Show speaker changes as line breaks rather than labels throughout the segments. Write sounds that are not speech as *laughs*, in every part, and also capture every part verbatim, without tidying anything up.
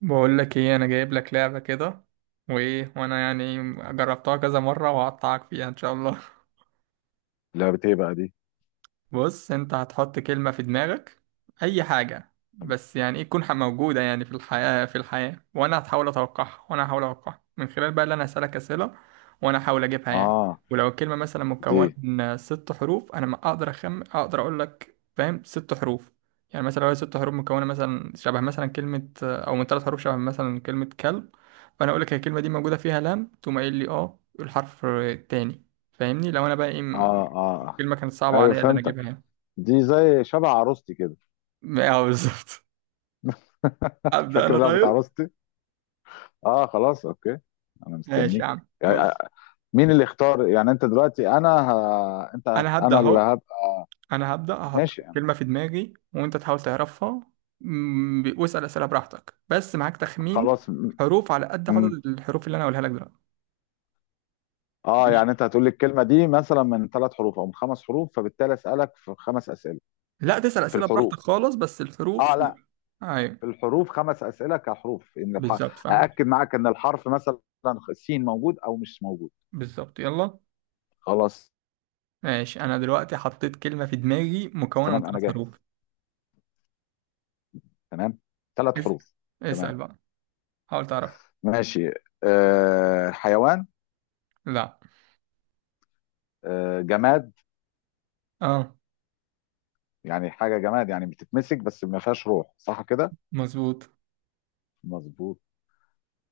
بقول لك ايه، انا جايب لك لعبة كده. وايه وانا يعني جربتها كذا مرة، وهقطعك فيها ان شاء الله.
لعبة ايه بقى دي؟
بص، انت هتحط كلمة في دماغك، اي حاجة، بس يعني ايه تكون ح- موجودة يعني في الحياة في الحياة. وانا هتحاول اتوقعها وانا هحاول اتوقعها من خلال بقى اللي انا هسألك اسئلة، وانا هحاول اجيبها يعني.
اه
ولو الكلمة مثلا
دي.
مكونة من ست حروف، انا ما اقدر اخم اقدر اقول لك فاهم، ست حروف. يعني مثلا لو هي ست حروف مكونة مثلا شبه مثلا كلمة، او من ثلاث حروف شبه مثلا كلمة كلب، فانا اقول لك هي الكلمة دي موجودة فيها لام، تقوم قايل لي اه الحرف التاني. فاهمني؟ لو انا بقى ايه
اه
م-
اه آه.
الكلمة كانت صعبة
ايوه،
عليا ان انا
فهمتك.
اجيبها يعني.
دي زي شبه عروستي كده.
اه بالظبط.
*laughs*
ابدا
فاكر
انا
لعبة
طيب.
عروستي؟ اه خلاص، اوكي. انا
ماشي يا
مستنيك.
عم،
آه،
بص.
مين اللي اختار؟ يعني انت دلوقتي؟ انا ه... انت هت...
انا هبدا
انا اللي
اهو.
هبقى.
انا هبدا احط
ماشي يعني.
كلمه في دماغي وانت تحاول تعرفها. مم، ب- واسال اسئله براحتك، بس معاك تخمين
خلاص م...
حروف على قد عدد
م...
الحروف اللي انا هقولها لك دلوقتي.
اه
ماشي.
يعني انت هتقول لي الكلمة دي مثلا من ثلاث حروف او من خمس حروف، فبالتالي اسألك في خمس اسئلة
لا، تسال
في
اسئله براحتك
الحروف.
خالص، بس
اه
الحروف لا.
لا،
ايوه
في الحروف خمس اسئلة كحروف. ان الح...
بالظبط، فاهم.
ااكد معاك ان الحرف مثلا سين موجود او مش موجود.
بالظبط، يلا.
خلاص.
ماشي، انا دلوقتي حطيت كلمه في دماغي مكونه من
تمام انا
ثلاث
جاهز.
حروف.
تمام، ثلاث
اسال.
حروف.
اسال
تمام.
بقى. حاول تعرف.
ماشي. أه، حيوان؟
لا.
أه، جماد؟
اه.
يعني حاجه جماد يعني بتتمسك بس ما فيهاش روح، صح كده؟
مظبوط.
مظبوط.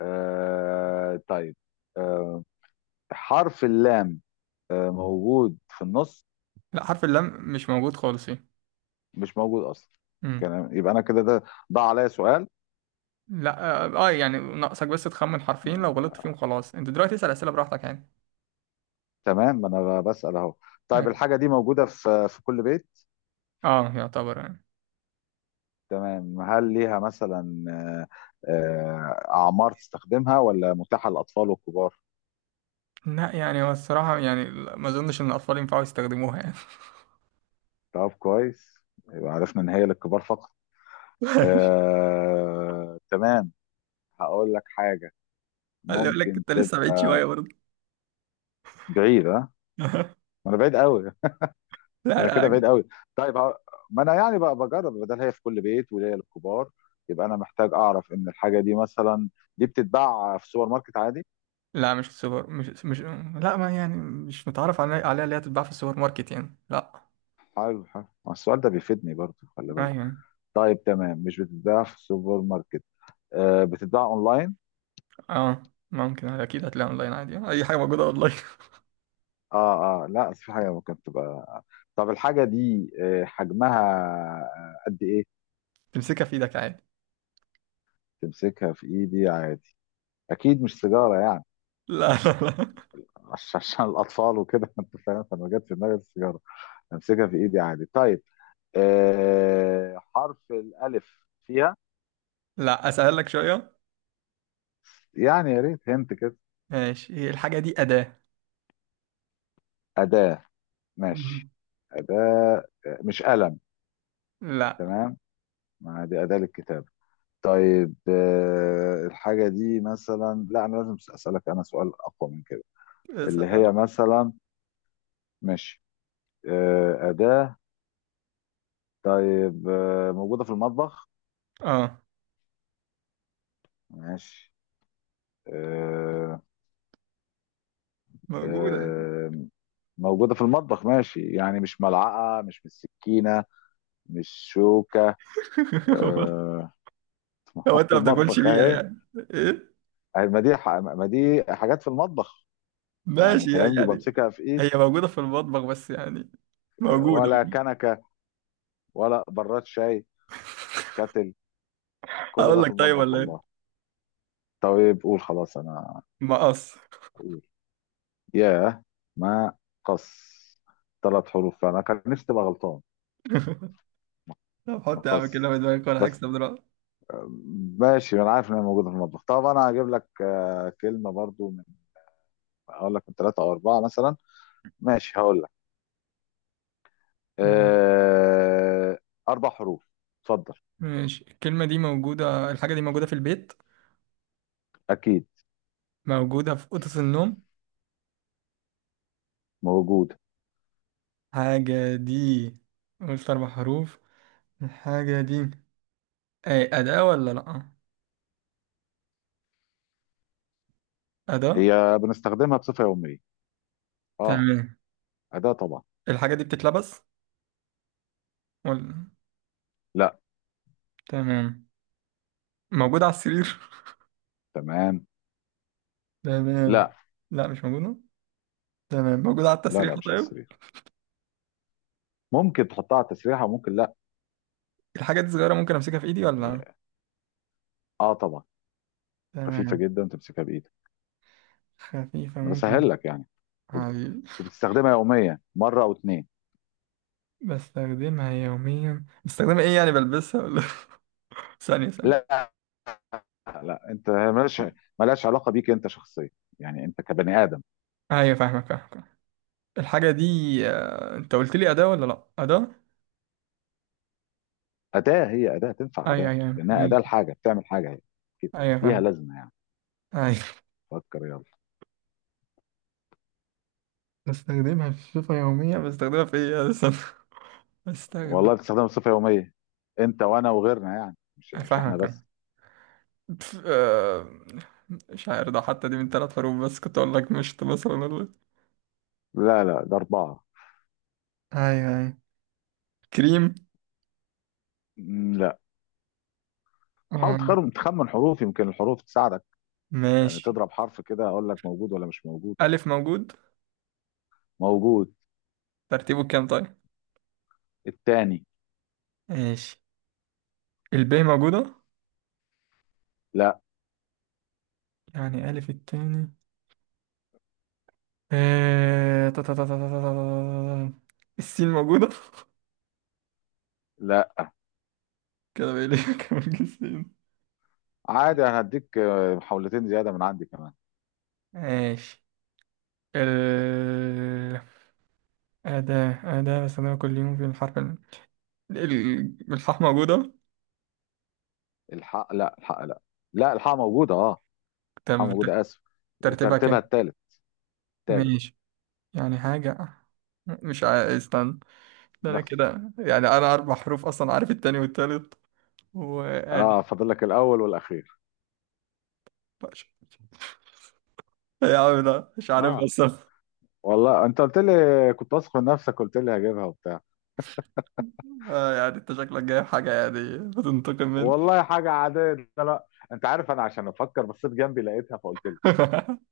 أه طيب. أه، حرف اللام أه موجود في النص؟
لا، حرف اللام مش موجود خالص هنا.
مش موجود اصلا.
امم
كلام- يبقى انا كده ده ضاع عليا سؤال.
لا. اه آه، يعني ناقصك بس تخمن حرفين، لو غلطت
آه،
فيهم خلاص. انت دلوقتي اسأل اسئلة براحتك يعني.
تمام، ما انا بسأل اهو.
اه.
طيب، الحاجه دي موجوده في في كل بيت؟
آه، يعتبر يعني.
تمام. هل ليها مثلا آه، آه، أعمار تستخدمها، ولا متاحة للأطفال والكبار؟
لا يعني هو الصراحة يعني لا، ما اظنش ان الاطفال ينفعوا يستخدموها يعني.
طب كويس، يبقى عرفنا إن هي للكبار فقط.
*laughs*
آه، تمام. هقول لك حاجة
اللي يقول لك
ممكن
انت لسه
تبقى
بعيد شوية برضه.
بعيدة ما.
*laughs*
أنا بعيد قوي.
لا
أنا كده بعيد
لا.
قوي. طيب ه- ما أنا يعني بقى بجرب، بدل هي في كل بيت وليا للكبار، يبقى أنا محتاج أعرف إن الحاجة دي مثلا دي بتتباع في سوبر ماركت عادي؟
لا، مش السوبر مش مش لا. ما يعني مش متعرف علي- عليها اللي هي تتباع في السوبر ماركت يعني لا.
حلو حلو، ما السؤال ده بيفيدني برضه، خلي بالك.
ايوه يعني.
طيب تمام، مش بتتباع في السوبر ماركت. آه، بتتباع اونلاين.
اه ممكن، اكيد هتلاقيها اونلاين عادي، اي حاجة موجودة اونلاين.
اه اه لا، في حاجه ممكن تبقى. طب الحاجه دي آه، حجمها آه، قد ايه؟
*laughs* تمسكها في ايدك عادي.
تمسكها في ايدي عادي. اكيد مش سيجاره يعني.
لا لا لا
عش- عشان الاطفال وكده *laughs* انت فاهم، فما جت في دماغي السيجاره. امسكها في ايدي عادي. طيب آه، حرف الالف فيها؟
لا، اسهل لك شوية.
يعني يا ريت هنت كده.
ماشي، هي الحاجة دي أداة.
اداه. ماشي.
مم.
اداه. آه، مش قلم.
لا.
تمام، ما دي اداه للكتابه. طيب آه، الحاجة دي مثلا، لا أنا لازم أسألك أنا سؤال أقوى من كده،
بس-
اللي هي مثلا. ماشي. آه، أداة. طيب آه، موجودة في المطبخ.
اه
ماشي. آه،
موجودة يعني.
آه، موجودة في المطبخ، ماشي يعني مش ملعقة، مش مش سكينة، مش شوكة.
*laughs*
آه، *laughs* ما
هو
هو
انت
في
ما بتاكلش
المطبح
بيها
أهي.
يعني؟ ايه
أهي، ما دي ح- ما دي حاجات في المطبخ، يعني
ماشي
فاهمني
يعني.
وبمسكها في إيدي.
هي موجودة في المطبخ بس يعني، موجودة.
ولا كنكة، ولا براد شاي، كاتل.
*laughs*
كل
هقول
ده في
لك طيب،
المطبخ
ولا ايه.
والله. طيب قول خلاص، انا
مقص.
اقول. ياه، ما قص ثلاث حروف، فانا كان نفسي تبقى غلطان.
*laughs* طب
ما
حط يا عم كده
قص
في دماغك وانا
بس.
هكسب دلوقتي.
آه، ماشي، انا عارف ان هي موجوده في المطبخ. طب انا هجيب لك آه، كلمه برضو من، اقول لك من ثلاثه او اربعه مثلا. ماشي هقول لك.
مم.
آه، اربع حروف. اتفضل.
ماشي. الكلمة دي موجودة الحاجة دي موجودة في البيت؟
اكيد
موجودة في أوضة النوم؟
موجوده.
حاجة دي، قلت أربع حروف. الحاجة دي أي أداة ولا لأ؟ أداة.
هي بنستخدمها بصفه يوميه. اه،
تمام.
اداه طبعا.
الحاجة دي بتتلبس ولا؟
لا.
تمام. موجود على السرير؟
تمام.
تمام.
لا،
لا مش موجودة. تمام، موجود على
لا، لا،
التسريحة
مش على
طيب.
السرير. ممكن تحطها على التسريحه وممكن.
الحاجة دي صغيرة ممكن أمسكها في إيدي ولا؟
لا، اه طبعا. خفيفه
تمام.
جدا وتمسكها بايدك.
خفيفة
انا
ممكن.
بسهل لك يعني. وب-
حبيبي.
وبتستخدمها يوميا مره او اتنين.
بستخدمها يوميا، بستخدمها إيه يعني، بلبسها ولا؟ *laughs* ثانية ثانية.
لا، لا، انت مالهاش، مالهاش علاقه بيك انت شخصيا. يعني انت كبني ادم.
أيوة فاهمك فاهمك. الحاجة دي، آه، أنت قلت لي أداة ولا لأ؟ أداة.
اداه. هي اداه، تنفع
أيوة
اداه
أيوة
لانها اداه
ماشي.
لحاجه، بتعمل حاجه هي كده.
أيوة
ليها
فاهم.
لازمه يعني.
أيوة.
فكر يلا.
بستخدمها في صفة يومية، بستخدمها في إيه يا أستاذ؟ *laughs* بستخدم.
والله بتستخدمها بصفه يوميه، انت وانا وغيرنا، يعني مش مش احنا
فاهمك أنا.
بس.
ف- آه، مش عارف، ده حتى دي من ثلاث حروف؟ بس كنت اقول لك مشط مثلا، ولا؟
لا لا، ده اربعه.
ايوه ايوه. كريم.
مم، لا. حاول
أم،
تخرم تخمن حروف، يمكن الحروف تساعدك. يعني
ماشي.
تضرب حرف كده، اقول لك موجود ولا مش موجود.
ألف موجود؟
موجود.
ترتيبه كام طيب؟
التاني.
ماشي. الب موجودة؟
لا.
يعني ألف التاني. آه، تا- تا- تا- تا- تا- تا- تا- السين موجودة؟ *laughs*
لا.
كده بقى لي كام السين؟
عادي، انا هديك آه، محاولتين زياده من عندي كمان.
ماشي. ال. أداة أداة بستخدمها كل يوم، في الحرف ال... ال- الحاء موجودة؟
الحق لا الحق لا لا، الحق موجوده اه.
طب
الحق موجوده، اسف.
ترتيبها
وترتيبها
كام؟
التالت. التالت.
ماشي. يعني حاجة، مش عايز استنى، ده انا
لا.
كده يعني انا اربع حروف اصلا عارف التاني والتالت. وادي
اه، فاضل لك الاول والاخير.
يا عم، لا مش عارف
اه،
بس.
والله انت قلت لي، كنت واثق من نفسك قلت لي هجيبها وبتاع.
آه، يعني انت شكلك جايب حاجة يعني بتنتقم مني.
والله حاجه عاديه ده، لا انت عارف انا عشان افكر بصيت جنبي لقيتها فقلت لي.
*laughs*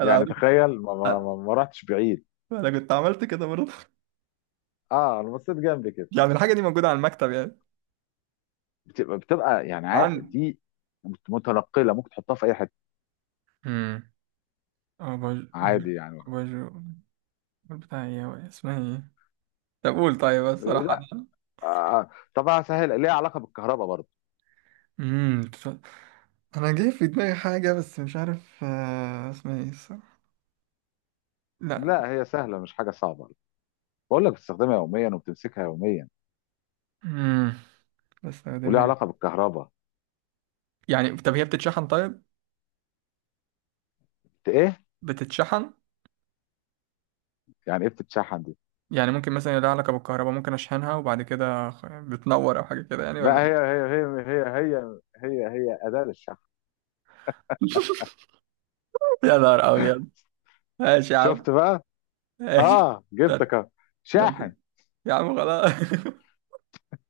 انا
يعني
عملت،
تخيل ما, ما, ما, ما رحتش بعيد.
انا كنت عملت كده برضه.
اه، انا بصيت جنبي كده.
يعني الحاجة دي موجودة على المكتب يعني؟
بتبقى بتبقى يعني عا-
عندي.
دي متنقله، ممكن تحطها في اي حته
امم أباج...
عادي يعني.
أباجو. بتاع ايه هو، اسمها ايه؟ طب قول طيب، الصراحة انا.
آه، طب هسهل، ليها علاقه بالكهرباء برضه.
امم انا جاي في دماغي حاجة، بس مش عارف آه، اسمها ايه الصراحة. لا.
لا هي سهله، مش حاجه صعبه. بقول لك بتستخدمها يوميا وبتمسكها يوميا
امم
وليها
بستخدمها
علاقه بالكهرباء.
يعني. طب هي بتتشحن طيب؟
بت- ايه؟
بتتشحن.
يعني ايه بتتشحن دي؟
يعني ممكن مثلا لها علاقة بالكهرباء، ممكن أشحنها وبعد كده خ- بتنور، أو حاجة كده يعني،
لا،
ولا
هي
إيه؟
هي هي هي هي هي هي اداه للشحن.
*laughs* يا نهار أبيض. ماشي يا
شفت
عم.
بقى.
ماشي.
اه،
ده
جبتك أهو.
ده ده-
شاحن.
يا عم خلاص. *laughs*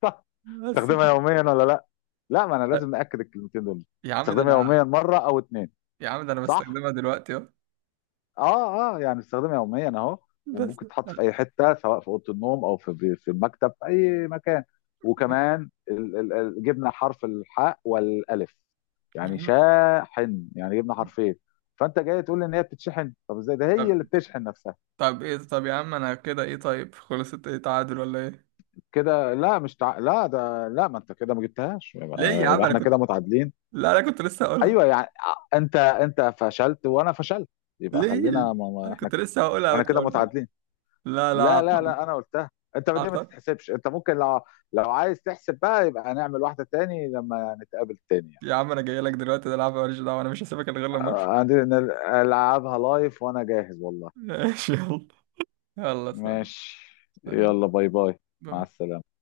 صح.
بس.
تستخدمها يوميا ولا لا؟ لا ما انا لازم ناكد الكلمتين دول.
يا عم ده
تستخدمها يوميا
أنا.
مره او اتنين.
يا عم ده أنا
صح.
بستخدمها دلوقتي أهو.
اه اه، يعني بستخدمها يوميا اهو.
بس.
وممكن تتحط في اي حته، سواء في اوضه النوم او في في المكتب، في اي مكان. وكمان ال- ال- ال- جبنا حرف الحاء والالف،
يا
يعني
عم
شاحن، يعني جبنا حرفين. فانت جاي تقول لي ان هي بتتشحن؟ طب ازاي ده، هي
طب
اللي بتشحن نفسها؟
طب إيه، طب يا عم أنا كده إيه، طيب خلصت إيه، تعادل ولا إيه؟
كده لا، مش تع... لا ده لا. ما انت كده ما جبتهاش،
ليه يا
يبقى,
عم،
يبقى
أنا
احنا
كنت،
كده متعادلين.
لا أنا كنت لسه هقولها.
ايوه يعني. انت انت فشلت وانا فشلت، يبقى
ليه؟
خلينا ما... ما...
انا
احنا،
كنت لسه هقولها
احنا
وانت
كده
قلتها.
متعادلين.
لا لا
لا لا
عطل.
لا، انا قلتها انت، دي ما
عطل.
تتحسبش انت. ممكن لو، لو عايز تحسب بقى، يبقى هنعمل واحده تاني لما نتقابل تاني.
يا عم انا جاي لك دلوقتي ده العب، ماليش دعوه، انا مش هسيبك إلا غير لما اكل.
آه، عندي نل- العبها لايف وانا جاهز والله.
*laughs* ماشي، يلا. يلا سلام.
ماشي.
سلام.
يلا باي باي. مع
باي.
السلامه.